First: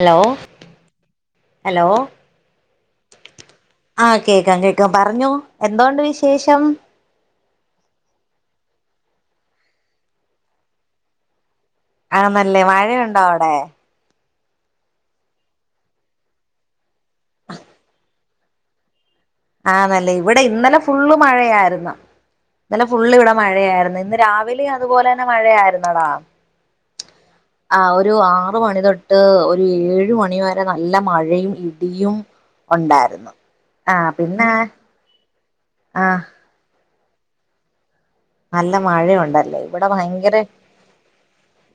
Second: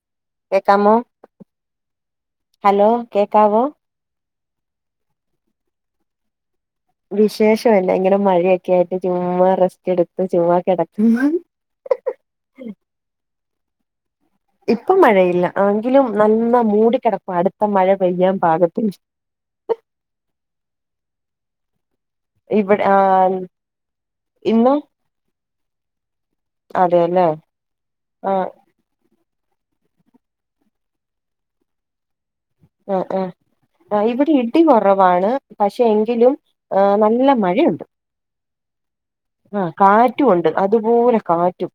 Hello കേക്കാമോ hello hello കേക്കാവോ ആഹ് കേക്കാം കേക്കാം പറഞ്ഞോ എന്തോ ഉണ്ട് വിശേഷം വിശേഷം അല്ല ഇങ്ങനെ മഴയൊക്കെ ആയിട്ട് ചുമ്മാ റെസ്റ്റ് എടുത്ത് ചുമ്മാ കിടക്കുന്ന് ആന്നല്ലേ മഴയുണ്ടോ അവിടെ ഇപ്പൊ മഴയില്ല എങ്കിലും നല്ല മൂടി കിടപ്പാ അടുത്ത മഴ പെയ്യാൻ പാകത്തിന് ആന്നല്ലേ ഇവിടെ ഇന്നലെ ഫുള്ള് മഴയായിരുന്ന് ഇന്നലെ ഇവിടെ ആ ഫുള്ള് ഇവിടെ മഴയായിരുന്ന് ഇന്ന് ഇന്ന് രാവിലെയും അതുപോലെ തന്നെ മഴയായിരുന്നടാ അതെല്ലേ ആഹ് ഒരു ആ ആറ് മണി തൊട്ട് ട്ട് ഒരു ഏഴ് മണി വരെ നല്ല മഴയും ഇടിയും ആ ആ ഉണ്ടായിരുന്നു ആ, ആഹ് ഇവിടെ പിന്നെ ഇടി കുറവാണ് പക്ഷെ ആഹ് എങ്കിലും നല്ല മഴയുണ്ട് നല്ല മഴയാ ണ്ടല്ലേ ആ ഇവിടെ ഭയങ്കര കാറ്റുമുണ്ട് അതുപോലെ കാറ്റും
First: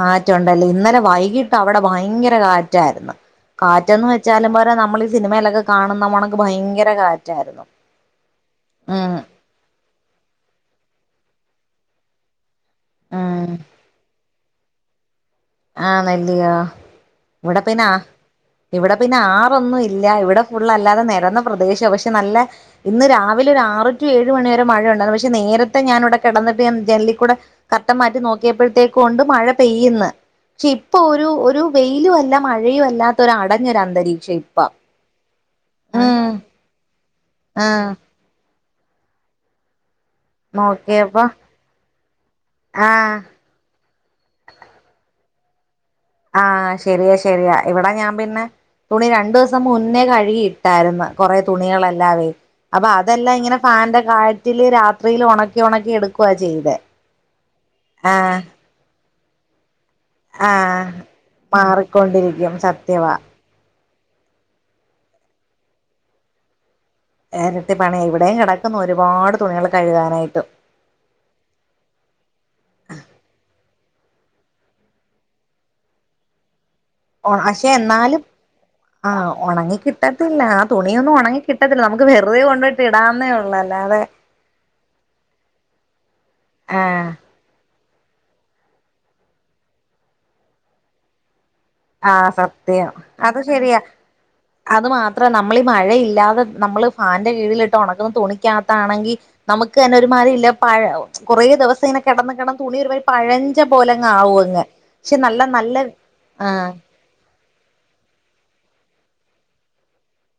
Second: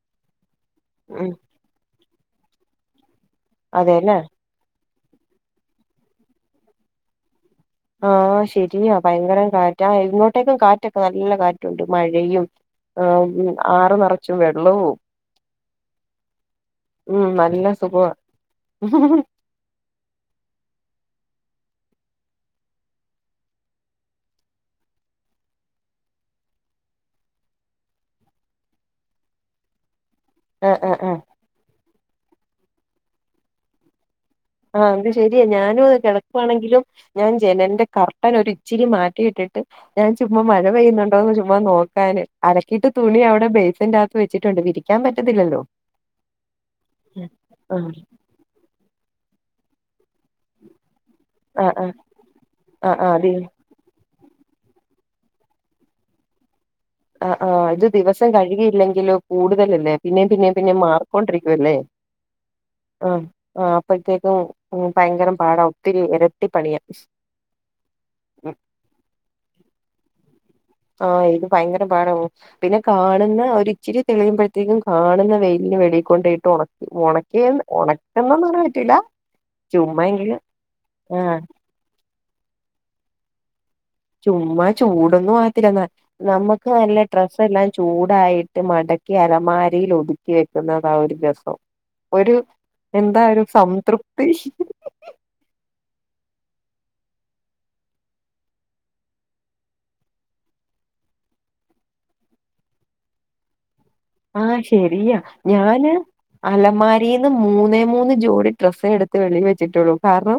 കാറ്റുണ്ടല്ലേ ഇന്നലെ ഉം വൈകിട്ട് അവിടെ ഭയങ്കര കാറ്റായിരുന്നു കാറ്റന്ന് അതെല്ലേ വെച്ചാലും പോരാ നമ്മള് സിനിമയിലൊക്കെ കാണുന്നമണക്ക് ഭയങ്കര കാറ്റായിരുന്നു ആഹ് ശരിയാ ഉം ഭയങ്കരം കാറ്റ ആ ഇങ്ങോട്ടേക്കും കാറ്റൊക്കെ നല്ല കാറ്റുണ്ട് മഴയും ഉം ആഹ് ആറ് നിറച്ചും വെള്ളവും ആഹ് നെല്ലിയ ഉം ഇവിടെ നല്ല പിന്നെ സുഖവാ ഇവിടെ പിന്നെ ആ ന്നും ഇല്ല ഇവിടെ ഫുള്ള് അല്ലാതെ നിരന്ന പ്രദേശം പക്ഷെ നല്ല ഇന്ന് രാവിലെ ഒരു ആറ് ടു ഏഴ് മണി വരെ മഴയ ഉണ്ടായിരുന്നു പക്ഷെ നേരത്തെ ഞാൻ ഇവിടെ കിടന്നിട്ട് ജനാല്ലിക്കൂടെ കർട്ടൻ മാറ്റി നോക്കിയപ്പോഴത്തേക്ക് കൊണ്ട് മഴ പെയ്യുന്നു പക്ഷെ ആഹ് ആഹ് ഇപ്പൊ ആഹ് ഒരു ഒരു വെയിലും അല്ല മഴയയും അല്ലാത്തൊരു അടഞ്ഞൊര അന്തരീക്ഷം ഇ ആഹ് അത് ശരിയ ഞാനും കിടക്കുവാണെങ്കിലും ഞാൻ ജനലിന്റെ ആഹ് കാർ ഇച്ചിരി മാറ്റിയിട്ടിട്ട് ഞാൻ ചുമ്മാ മഴ നോക്കിയപ്പോ പെയ്യുന്നുണ്ടോന്ന് ചുമ്മ നോക്കാന് അലാക്കിയിട്ട് ആഹ് തുണി അവിടെ ബേസിന്റെ വച്ചിട്ടണ്ട് വിരിക്കാൻ പറ്റത്തില്ലല്ലോ ആഹ് ശെരിയ ശരിയാ ഇവിടെ ആഹ് ഞാൻ പിന്നെ തുണി രണ്ടു ദിവസം മുന്നേ കഴുകി കട്ടായിരുന്നു കൊറേ ആഹ് ആഹ് തുണികളെല്ലാവേ അപ്പൊ ആഹ് ആഹ് അത് അതെല്ലാം ഇങ്ങനെ ഫാന്റെ കാറ്റില് രാത്രിയിൽ ഉണക്കി ഉണക്കി എടുക്കുക ചെയ്ത ആഹ് ആഹ് ഇത് ദിവസം കഴുകിയില്ലെങ്കിലോ കൂടുതലല്ലേ പിന്നേം പിന്നേം പിന്നേം ആഹ് മാറിക്കോണ്ടിരിക്കുവല്ലേ മാറിക്കൊണ്ടിരിക്കും ആ സത്യവാ ആ അപ്പഴത്തേക്കും ഭയങ്കരം പാടാ ഒത്തിരി എരട്ടിപ്പണിയാ എരട്ടി പണി ഇവിടെയും കെടക്കുന്നു ഒരുപാട് തുണികള് കഴുകാനായിട്ട് ആ ഇത് ഭയങ്കര പാടാ ഓ പിന്നെ കാണുന്ന ഒരിച്ചിരി തെളിയുമ്പഴത്തേക്കും കാണുന്ന വെയിലിന് വെളി കൊണ്ടയിട്ട് ഒണ പക്ഷെ എന്നാലും പറ്റൂല ആ ഒണങ്ങി ചുമ്മായെങ്കിലും കിട്ടത്തില്ല ആ തുണിയൊന്നും ആഹ് ഒണങ്ങി കി ത്തില്ല നമുക്ക് വെർതെ കൊണ്ടയ്ട്ട് ഇടാന്നേ ഒള്ളൂ അല്ലാതെ ചുമ്മാ ചൂടൊന്നും മാറത്തില്ല എന്നാ നമുക്ക് നല്ല ആഹ് ഡ്ര എല്ലാം ചൂടായിട്ട് മടക്കി അലമാരയില് ഒതുക്കി വെക്കുന്നത ഒരു രസം ആ ഒരു സത്യം എന്താ അത് ഒരു ശരിയാ സംതൃപ്തി അത് മാ ത്ര നമ്മളി മഴയില്ലാതെ നമ്മള് ഫാന്റെ കീഴിലിട്ട് ഒണക്കുന്നു തുണിക്കകത്താണെങ്കി നമുക്കന്നെ ഒരുമാതിരി ഇല്ല പഴ കൊറേ ദിവസം ഇങ്ങനെ കെടന്ന് കെടന്ന് തുണി ഒരു പഴഞ്ച പോലങ്ങ് ആവുങ്ങ് പക്ഷെ നല്ല നല്ല ആഹ് അലമാരിന്ന് മൂന്നേ മൂന്ന് ജോടി ഡ്രസ്സേ എടുത്ത് വെളി വെച്ചിട്ടള്ളൂ കാരണം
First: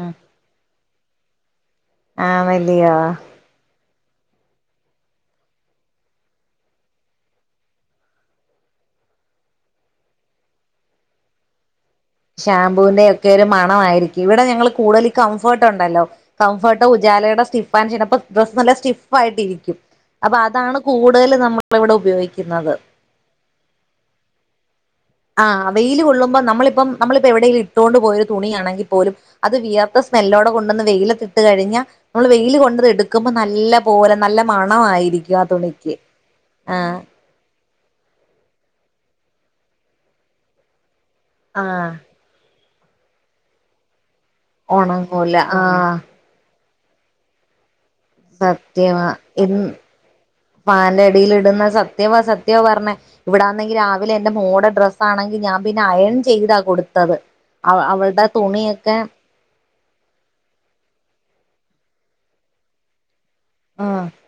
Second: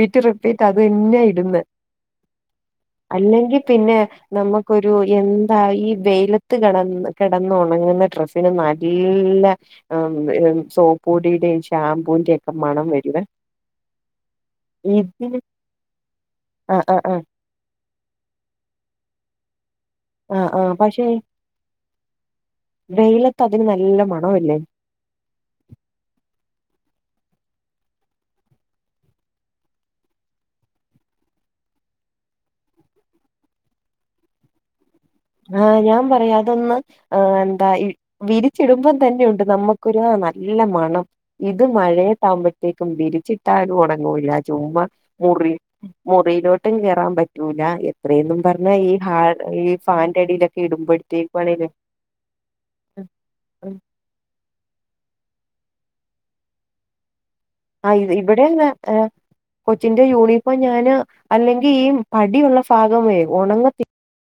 ആഹ് റിപ്പീറ്റ് അത് തന്നെ ഇടുന്നെ ആണല്ലിയോ അല്ലെങ്കി പിന്നെ നമുക്കൊരു എന്താ ഈ വെയിലത്ത് കെടന്ന് കെടന്ന് ഒണങ്ങുന്ന ഡ്രസ്സിന് നല്ല സോപ്പ് പൊടിയുടെ ഷാമ്പൂൻ്റെ ഷാമ്പൂവിന്റെ ഒക്കെ ഒരു മണ ആയിരിക്കും ഇവടെ ഞങ്ങള് കൂടുതല് ഇതിന് കംഫേർട്ട് ഉണ്ടല്ലോ ആഹ് കംഫെർട്ട് ആഹ് ആഹ് ഉജാലയുടെ സ്റ്റിഫാൻ ചെയ്തപ്പ ഡ്രസ്സ് നല്ല സ്റ്റിഫ് ആയിട്ടിരിക്കും അപ്പ ആഹ് ആഹ് അതാണ് പക്ഷെ കൂടുതല് നമ്മള് ഇവടെ ഉപയോഗിക്കുന്നത് വെയിലത്ത് അതിന് നല്ല മണവല്ലേ ആ വെയില് കൊള്ളുമ്പം നമ്മളിപ്പം നമ്മളിപ്പ എവിടെലും ഇട്ടൊണ്ട് പോയൊരു തുണിയാണെങ്കിൽ പോലും അത് വിയർത്ത സ്മെല്ലോട് കൊണ്ടന്ന് വെയിലത്തിട്ട് കഴിഞ്ഞ നമ്മള് വെയില് കൊണ്ടത് എടുക്കുമ്പം നല്ല പോലെ നല്ല മണ ആയിരി ആ ഞാൻ പറയാ അതൊന്ന് ആ എന്താ വിരിച്ചിടുമ്പം തന്നെണ്ട് നമ്മുക്കൊരു നല്ല മണം ഇത് ആഹ് മഴയെത്താവുമ്പഴത്തേക്കും വിരിച്ചിട്ടാലും ഒണങ്ങൂല ചുമ്മാ ഒണങ്ങൂല മുറി ആഹ് മു റിയിലോട്ടും കേറാം പറ്റൂല. എത്രയന്നും പർഞ്ഞാ ഈ സത്യവാ ഹാ ഇന്ന് ഈ ഫാന്റെ അടിയിലൊക്കെ ഫാന്റെ അടിയിലിടുന്ന ഇടുമ്പഴത്തേക്കാണെല് സത്യവാ സത്യാ പർഞ്ഞെ ഇവടാന്നെങ്കി രാവിലെ എന്റെ മോടെ ഡ്രസ്സാണെങ്കി ഞാൻ പിന്നെ അയൺ ചെയ്താ കൊടുത്തത്. അവ ആഹ് ഇത് അവൾടെ ഇവിടെ ആ, തുണിയെക്കെ കൊച്ചിന്റെ യൂണിഫോം ഞാന് അല്ലെങ്കി ഈ പടിയുള്ള ഫാഗമേ ഒണങ്ങ ആ